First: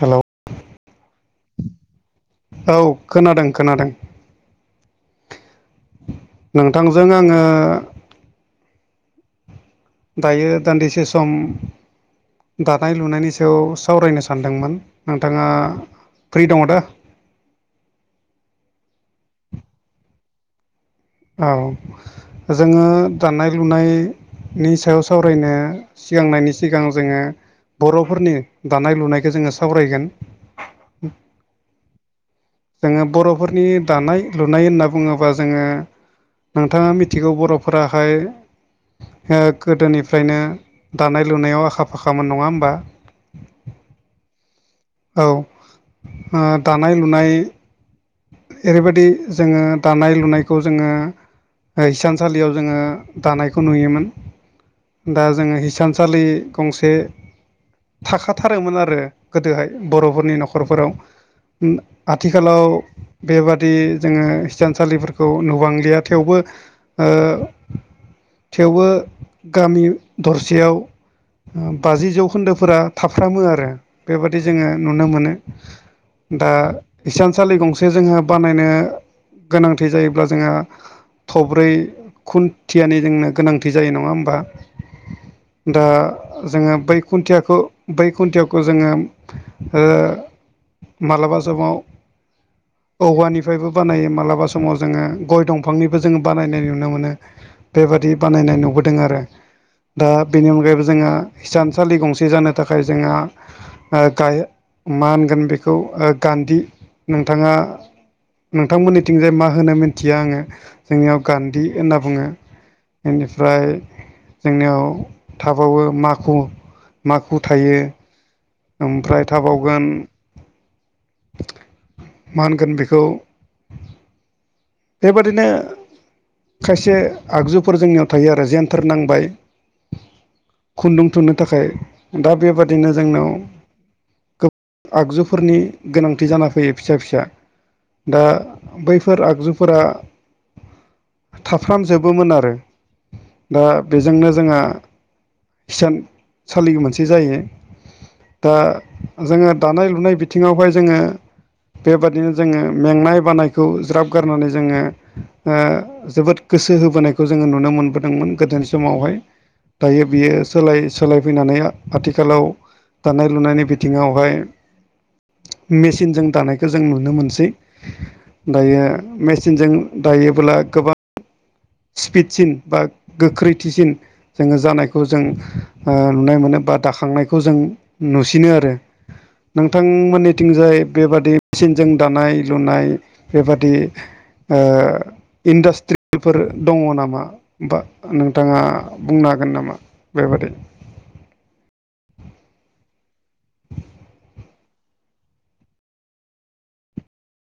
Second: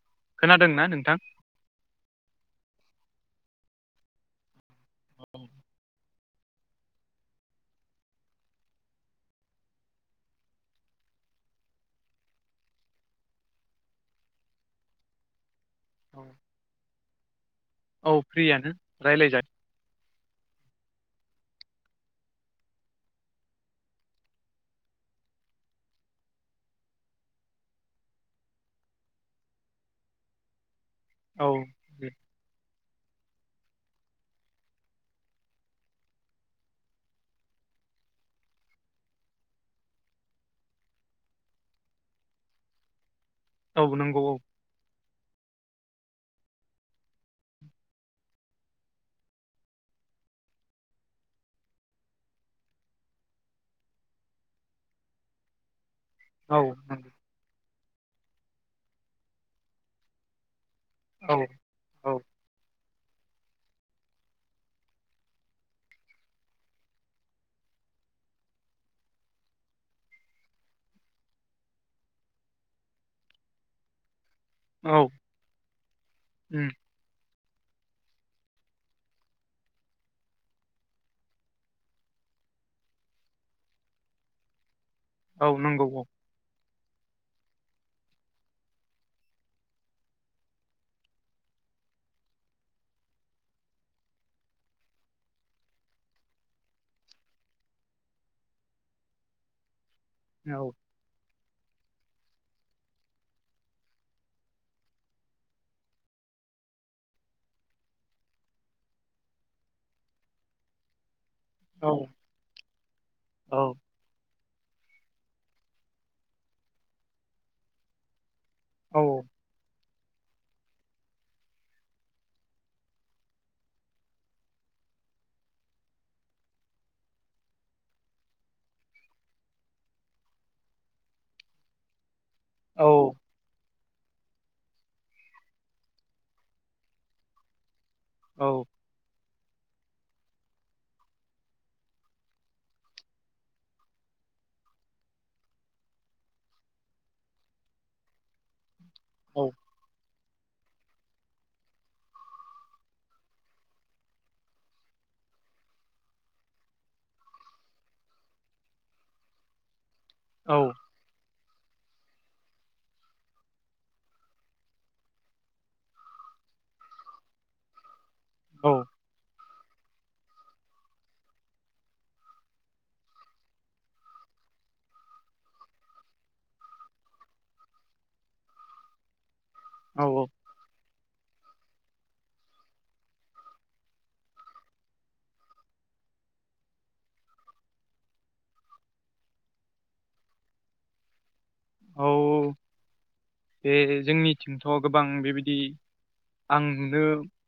Hello खोनादोंना नोंथां औ खोनादों खोनादों औ नोंथांजों आङो दायो दान्दिसे सम दानाय लुनायनि सायाव सावरायनो सानदोंमोन नोंथाङा औ फ्रि दङ दा औ फ्रियानो रायज्लायजा औ जोङो दानाय लुनाय नि सायाव सावरायनो सिगांनायनि सिगां जोङो बर'फोरनि दानाय लुनायखौ जोङो सावरायगोन औ दे जोङो बर'फोरनि दानाय लुनाय होनना बुङोब्ला जोङो नोंथाङा मिथिगौ बर'फोराहाय ओ गोदोनिफ्रायनो दानाय लुनायाव आखा फाखामोन नङा होमबा औ नांगौ औ औ ओ दानाय लुनाय ओरैबायदि जोङो दानाय लुनायखौ जोङो हिसानसालियाव जोङो दानायखौ नुयोमोन दा जोङो हिसानसा सालि औ गंसे नंगौ थाखाथारोमोन आरो गोदोहाय बर'फोरनि न'खरफोराव औ औ आथिखाल आथिखालाव बेबादि जोङो हिसानसालिफोरखौ नुबांलिया थेवबो ओ थेवबो गामि दरसेयाव बाजि जौखोन्दोफोरा थाफ्रामो आरो बेबादि जोङो नुनो औ मोनो दा उम इसानसालि गंसे फारसे जोङो बानायनो गोनांथि जायोब्ला जोंहा थब्रै खुन्थियानि जोंनो गोनांथि जायो नङा होमबा औ दा नंगौ औ जोङो बै खुन्थियाखौ बै खुन्थियाखौ जोङो ओ माब्लाबा समाव औवानिफ्रायबो बानायो मालाबा समाव जोङो गय दंफांनिबो जोङो बानायनाय नुनो मोनो बेबादि बानायनाय नुबोदों आरो दा बेनि औ अनगायैबो जोंहा इसानसालि गंसे जानो थाखाय जोंहा ओ गाइ मा होनगोन बेखौ गान्दि नोंथाङा नोंथांमोननिथिंजाय मा होनो मिथिया आङो जोंनियाव गान्दि औ होनना बुङो एनिफ्राय जोंनियाव थाबावो माखु माखु थायो औ ओमफ्राय थाबावगोन मा होनगोन बेखौ बेबादिनो खायसे आगजुफोर जोंनियाव थायो आरो जेनथोर नांबाय खुन्दुं थुनो थाखाय दा औ बेबादिनो जोंनाव गोब आगजुफोरनि गोनांथि जाना फैयो फिसा फिसा दा औ बैफोर आगजुफोरा थाफ्रामजोबोमोन आरो दा बेजोंनो जोंहा हिसान सालि मोनसे जायो दा जोङो दानाय लुनाय बिथिङावहाय जोङो बेबादिनो जोङो मेंनाय बानायखौ ज्राब गारनानै जोङो ओ जोबोद गोसो होबोनायखौ जोङो नुनो मोनबोदोंमोन गोदोनि समावहाय दायो बियो सोलाय सोलायफैनानै आथिखालाव दानाय लुनायनि बिथिङावहाय मेचिनजों दानायखो जों नुनो मोनसै औ दायो मेचिनजों दायोबोला गोबां स्पिडसिन बा गोख्रैथिसिन जोङो जानायखौ जों नुनाय मोनो बा दाखांनायखौ जों नुसिनो आरो औ नोंथांमोननिथिंजाय बेबादि मेचिनजों दानाय लुनाय बेबादि ओ इन्डासट्रि फोर दङ नामा बा नोंथाङा बुंनो हागोन नामा बेबादि औ बे जोंनिथिंथ' गोबां बेबायदि आं नुनो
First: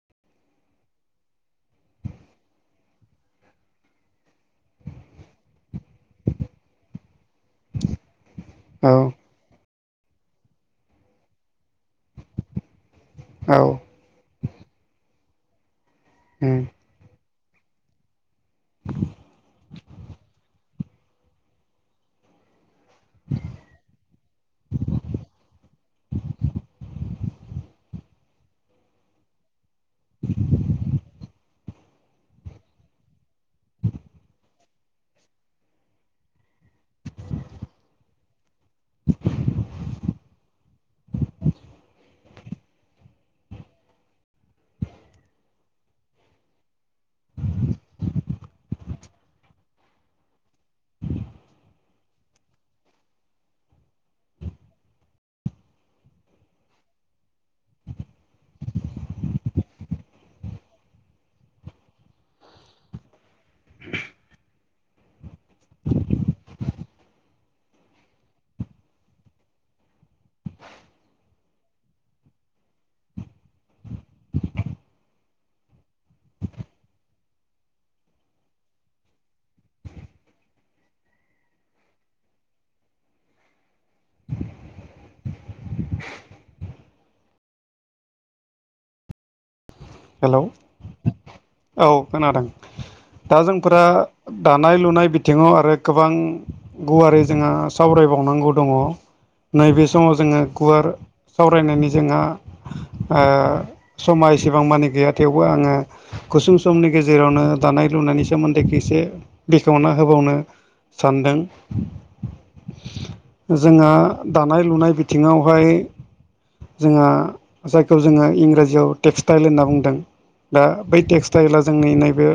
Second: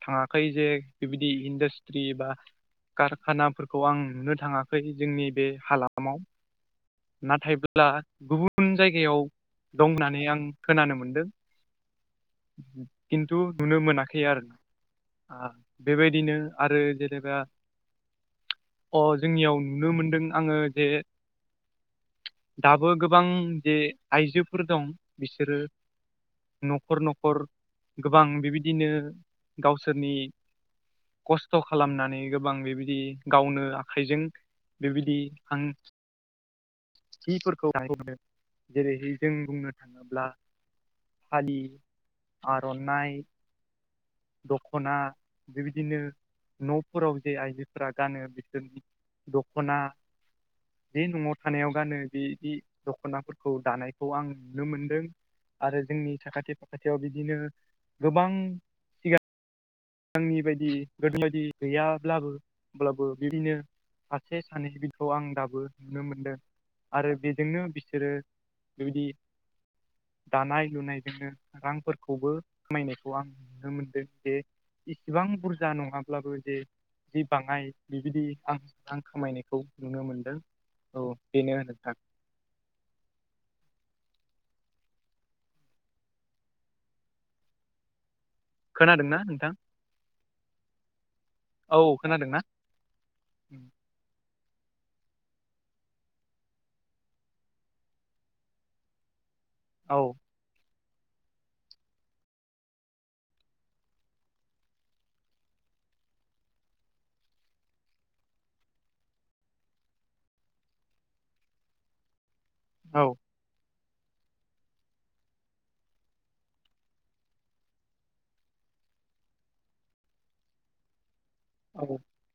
थाङाखै जे बेबायदि इन्डास्ट्रि बा कारखानाफोरखौ आं नुनो थाङाखै जोंनि बे हालामाव नाथायब्ला गुबुन औ जायगायाव दं होननानै आं खोनानो मोनदों खिन्थु औ नुनो मोनाखै आरो ना आ बेबायदिनो उम आरो जेनेबा अ जोंनियाव नुनो मोनदों आङो जे दाबो गोबां जे आइजोफोर दं बिसोरो न'खर न'खर गोबां बेबायदिनो गावसोरनि खस खस्थ' खालामनानै गोबां बेबादि गावनो आखाइजों बेबायदि आं जिफोरखौ [unintelligible] जेरैहाय जों बुंनो थाङोब्ला फालि आर'नाइ दख'ना बेबायदिनो न'फोराव जे आइजोफोरा गानो बिसोरनि दख'ना बे न'आव थानायाव गानो बिदि दख'नाफोरखौ दानायखौ आं नुनो मोनदों आरो जोंनि साखाथि फाखाथियाव बिदिनो गोबां सिगां आंनि बायदि गोदो बायदि गैयाब्लाबो होमब्लाबो बिदिनो सासे सानैसोखौ आं दाबो नुनो मोनदों आरो बेजोंनो बिसोरो बेबायदि दानाय लुनायजोंनो रांफोरखौबो खामायनायखौ आं नुनो मोनदों जे इसिबां बुरजा नङाब्लाबो जे जि बाङाय बिबायदि आं रां खामायनायखौ नुनो मोनदों औ बेनो नोंथां खोनादों ना नोंथां हेलौ औ खोनादों। दा जोंफोरा दानाय लुनाय बिथिङाव आरो गोबां गुवारै जोंहा सावरायबावनांगौ दङ नैबे औ समाव जोङो गुवार सावरायनायनि जोंहा ओ समा एसेबां मानि गैया थेवबो आङो गुसुं समनि गेजेरावनो दानाय लुनायनि सोमोन्दैखौ एसे बेखेवना होबावनो सानदों औ जोंहा दानाय लुनाय बिथिङावहाय जोंहा जायखौ जोङो इंराजियाव टेक्सटाइल होनना बुं दों दा बै टेक्सटाइला जोंनि औ नैबे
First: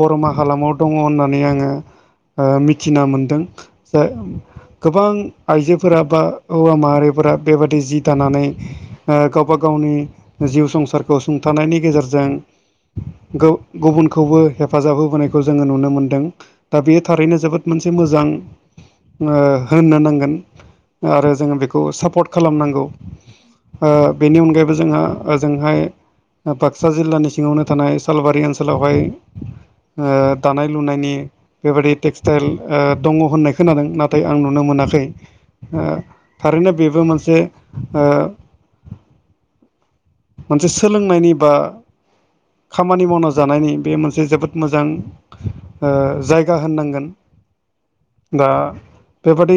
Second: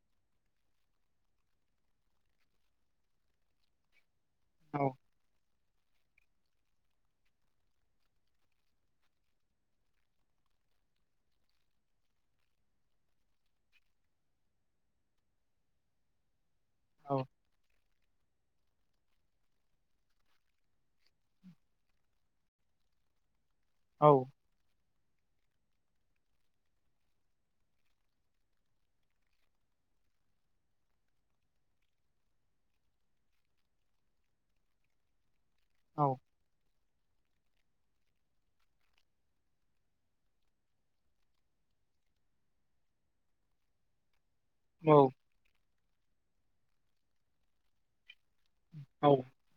बर'मा हालामाव दङ होननानै आङो ओ मिथिना मोनदों औ गोबां आइजोफोरा बा हौवा माहारिफोरा बेबादि जि दानानै ओ गावबा गावनि जिउ संसारखौ सुंथानायनि गेजेरजों गौ गुबुनखौबो हेफाजाब होबोनायखौ जोङो नुनो मोनदों दा बेयो औ थारैनो जोबोद मोनसे मोजां ओ होननो नांगोन आरो जोङो बेखौ सापर्ट खालामनांगौ ओ बेनि अनगायैबो जोंहा ओजोंहाय बाक्सा जिल्लानि सिङावनो थानाय सालबारि ओनसोलावहाय ओ दानाय लुनायनि बेबायदि टेक्सटाइल ओ दङ होननाय खोनादों नाथाय आं नुनो मोनाखै ओ औ थारैनो बेबो मोनसे ओ मोनसे सोलोंनायनि बा खामानि मावना जानायनि बे मोनसे जोबोद मोजां औ ओ जायगा होननांगोन दा औ बेबादि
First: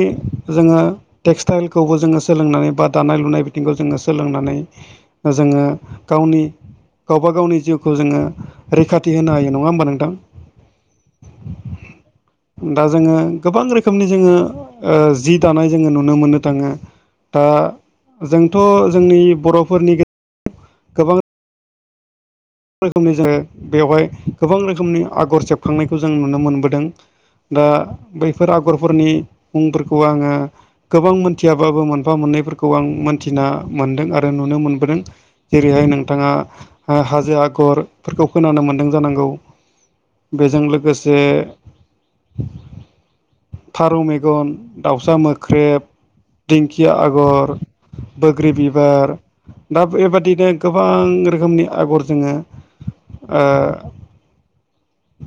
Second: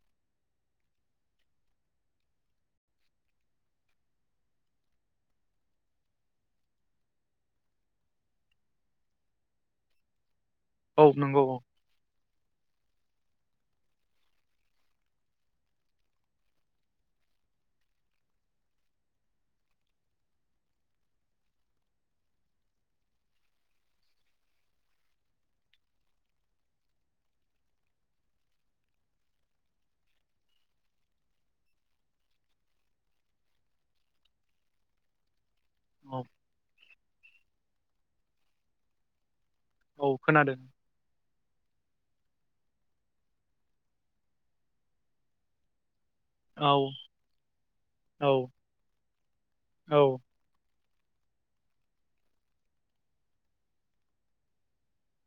जोङो टेक्सटाइलखौबो जोङो सोलोंनानै बा दानाय लुनाय बिथिंखौ जोङो सोलोंनानै जोङो गावनि गावबा गावनि जिउखौ जोङो रैखाथि होनो हायो नङा होमबा नोंथां? औ नंगौ औ उ [inaudible] दा जोङो गोबां रोखोमनि जोङो ओ जि दानाय जोङो नुनो मोननो थाङो दा जोंथ' जोंनि बर'फोरनि गेजेराव गोबां गोबां रोखोमनि जोङो बेवहाय गोबां रोखोमनि आगर सेबखांनायखौ जों नुनो मोनबोदों दा बैफोर आगरफोरनि मुंफोरखौ आङो गोबां मोनथियाबाबो मोनफा मोननैफोरखौ आं मोनथिना मोनदों आरो नुनो मोनबोदों जेरैहाय औ नोंथाङा ओ हाजो आगरफोरखौ खोनानो मोन्दों जानांगौ औ खोनादों बेजों लोगोसे फारौ मेगन, दाउसा मोख्रेब औ दिंखिया आगर, औ बोग्रि बिबार दा औ बेबादिनो गोबां रोखोमनि आगर जोङो ओ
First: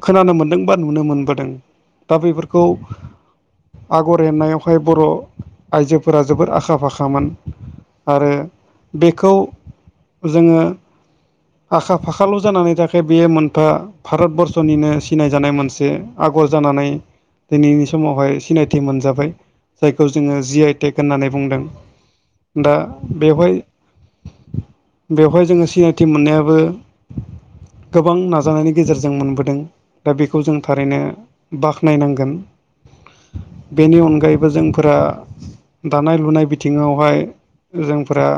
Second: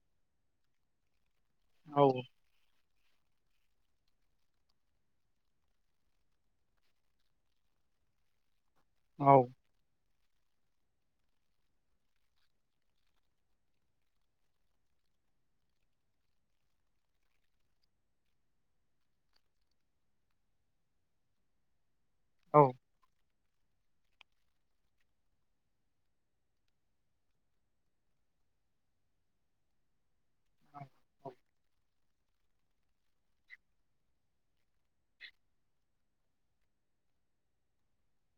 खोनानो मोनदों बा नुनो मोनबोदों औ दा बेफोर खौ आगर एरनायावहाय बर' आइजोफोरा जोबोर आखा फाखामोन आरो औ बेखौ जोङो आखा फाखाल' जानानै थायाखै बेयो मोनफा भारतबर्सनिनो सिनायजानाय मोनसे आगर जानानै दिनैनि समावहाय सिनायथि मोनजाबाय जायखौ जोङो जि आइ टेक होननानै बुंदों औ दा बेवहाय बेवहाय जोङो सिनाय थि मोननायाबो गोबां नाजानायनि गेजेरजों मोनबोदों दा बेखौ जों थारैनो बाख्नायनांगोन। बेनि अनगायैबो जोंफोरा दानाय लुनाय बिथिङावहाय जोंफोरा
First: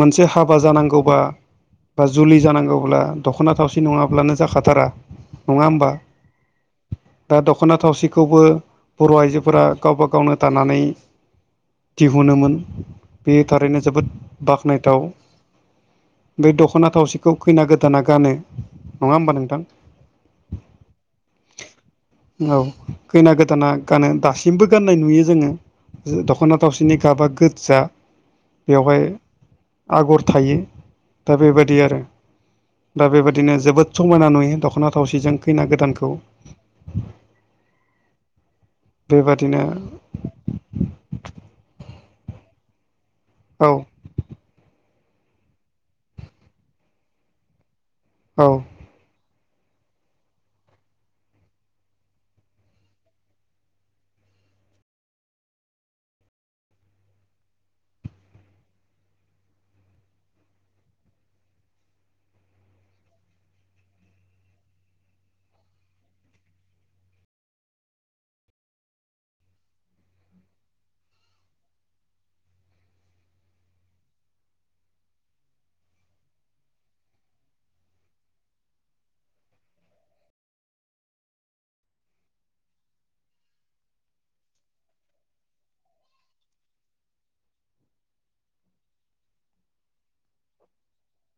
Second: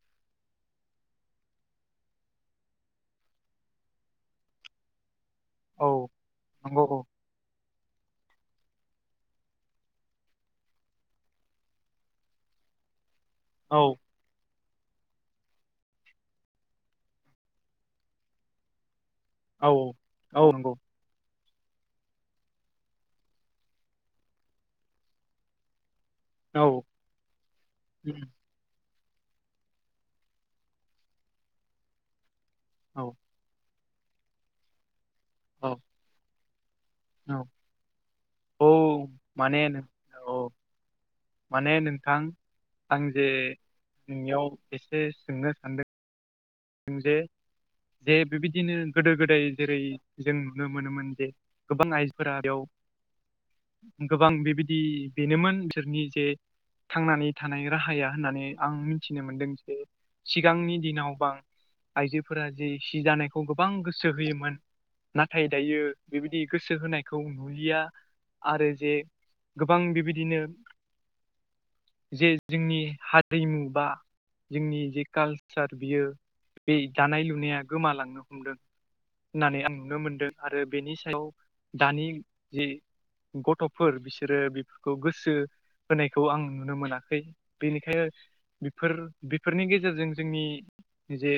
मोनसे हाबा जानांगौ बा जुलि जानांगौब्ला दख'ना थावसि नङाब्लानो जाखाथारा नङा होमबा नंगौ दा दख'ना थावसिखौबो बर' आइजोफोरा गावबा गावनो थानानै दिहुनोमोन बे औ थारैनो जोबोद बाख्नायथाव बे दख'ना थावसिखौ खैना गोदाना गानो नङा होमबा नोंथां औ औ नंगौ औ खैना गोदाना गानो दासिमबो गाननाय नुयो जोङो दख'ना औ थावसिनि गाबा गोजजा बेवहाय आगर थायो दा बेबायदि आरो दा औ बेबायाददिनो जोबोद समायना नुयो दख'ना थावसिजों खैना औ गोदानखौ औ औ बेबादिनो माने नों औ माने नोंथां आं जे औ नोंनियाव एसे सोंनो सानदों दों जे जे औ बेबायदिनो गोदो गोदाय जेरै जों नुनो मोनोमोन जे गोबां आइजोफोरा बेयाव गोबां बेबायदि बेनोमोन बिसोरनि जे थांनानै थानाय राहाया होननानै आं मिथिनो मोनदों जे सिगांनि दिनाव बां आइजोफोरा जि सि जानायखौ गोबां गोसो होयोमोन। नाथाय दायो बेबायदि गोसो होनायखौ नुलिया। आरो जे गोबां बेबायदिनो जे जोंनि हारिमु बा जोंनि जे कालसार बियो बे दानाय लुनाया गोमालांनो हमदों। होननानै आं नुनो मोनदों आरो बेनि सायाव दानि जि गथ'फोर बिसोरो बेफोरखौ गोसो होनायखौ आं नुनो मोनाखै बेनिखायनो बेफोर बेफोरनि गेजेरजों जोंनि जे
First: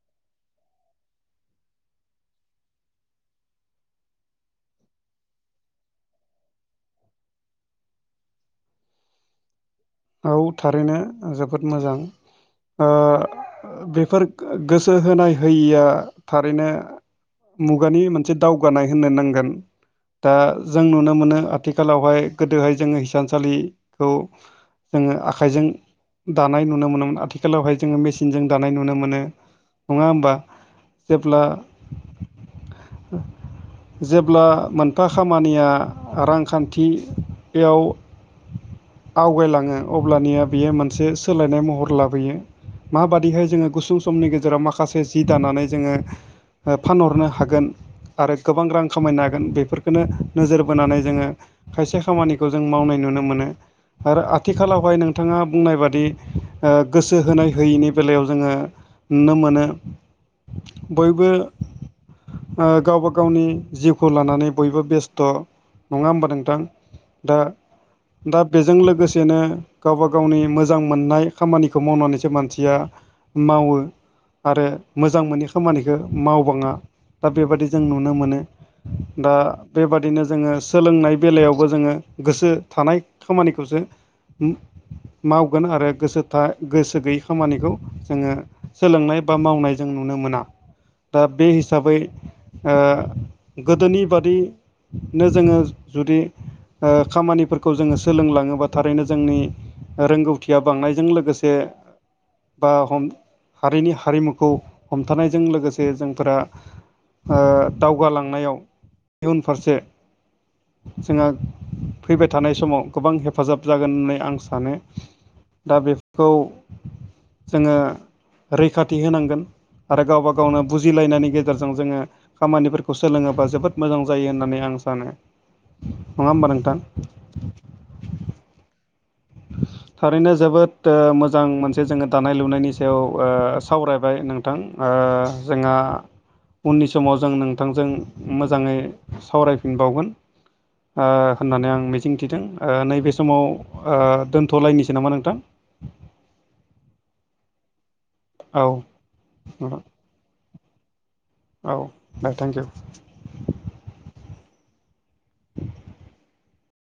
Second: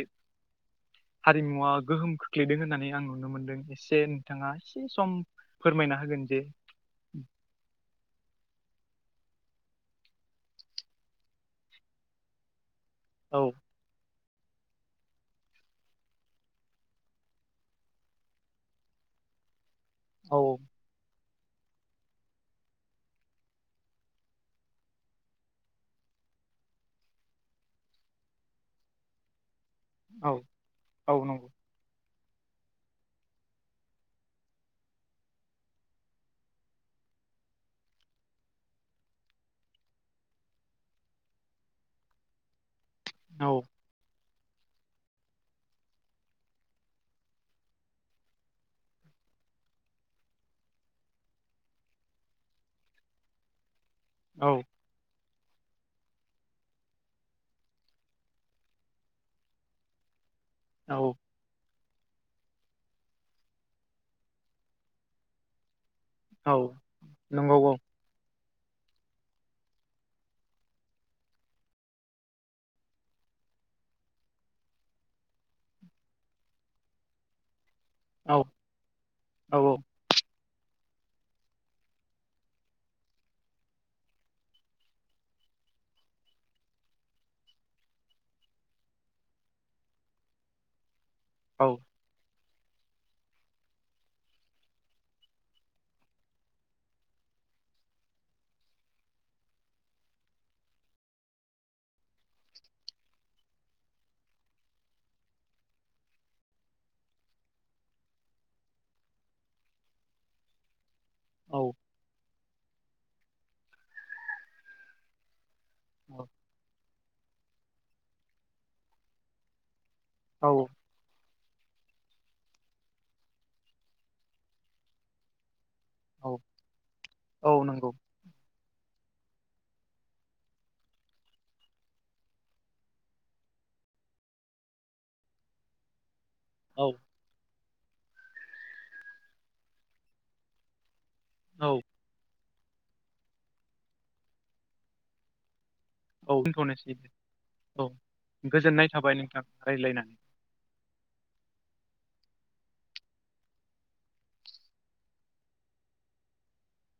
हारिमुवा गोहोम खोख्लैदों होननानै आं नुनो मोनदों एसे नोंथाङा एसे सम फोरमायना होगोन जे आ थारैनो जोबोद मोजां ओ औ बेफोर गोसो होनाय होयिया थारैनो मुगानि मोनसे दावगानाय होननो नांगोन। दा औ जों नुनो मोनो आथिखालावहाय गोदोहाय जोङो हिसानसालिखौ जोङो आखाइजों दानाय नुनो मोनोमोन आथिखालावहाय जोङो मेसिनजों दानाय नुनो मोनो। नङा औ होमबा औ जेब्ला नंगौ जेब्ला मोनफा खामानिया रांखान्थियाव आवगायलाङो अब्लानिया बेयो मोनसे सोलायनाय महर लाबोयो मा बायदिहाय जोङो गुसुं समनि गेजेराव माखासे जि दानानै जोङो फानहरनो हागोन? आरो गोबां रां खामायनो हागोन बेफोरखौनो नोजोर बोनानै जोङो खायसे खामानिखौ जों मावनाय नुनो मोनो आरो औ आथिखालावहाय नों थाङा बुंनाय बादि ओ गोसो होनाय होयिनि बेलायाव जोङो नुनो मोनो औ बयबो गावबा गावनि जिउखौ लानानै बयबो बेस्थ' नङा होमबा औ नोंथां दा नंगौ दा बेजों लोगोसे सेनो गावबा गावनि मोजां मोननाय खामानिखौ मावनानैसो मानसिया मावो आरो मोजां मोनै खामानिखौ मावबाङा दा बेबादि जों नुनो औ मोनो दा औ बेबादिनो जोङो सोलोंनाय बेलायावबो जोङो गोसो थानाय खामानिखौसो मावगोन आरो गोसो था गोसो गैयै खामानिखौ जोङो सोलोंनाय बा मावनाय जों नुनो मोना दा बे औ हिसाबै गोदोनि बादिनो जोङो जुदि खामानिफोरखौ जोङो सोलोंलाङोबा थारैनो जोंनि रोंगौथिया बांनायजों लोगोसे बा हम हारिनि हारिमुखौ हमथानायजों लोगोसे जोंफोरा दावगालांनायाव इउन फारसे जोंहा औ फैबाय थानाय समाव गोबां हेफाजाब जागोन होननानै आं सानो दा औ बेफोरखौ जोङो रैखाथि होनांगोन आरो गावबा औ गावनो बुज बुजिलायनायनि गेजेरजों जोङो खामानिफोरखौ सोलोङोबा जोबोद मोजां जायो होननानै आं सानो। नङा औ होमबा नोंथां? औ नंगौ थारैनो जोबोद मोजां मोनसे जोङो दानाय लुनायनि सायाव ओ सावरायबाय नों थां ओ जोंहा उननि औ समाव जों नोंथांजों मोजाङै सावरायफिनबावगोन। ओ होननानै औ आं मिजिंथिदों ओ नैबे समाव ओ दोनथ'लायनोसो नामा नोंथां? औ दोनथ'नोसै औ औ गोजोननाय थाबाय नोंथां रायलायनानै। औ दे थेंक इउ। [inaudible]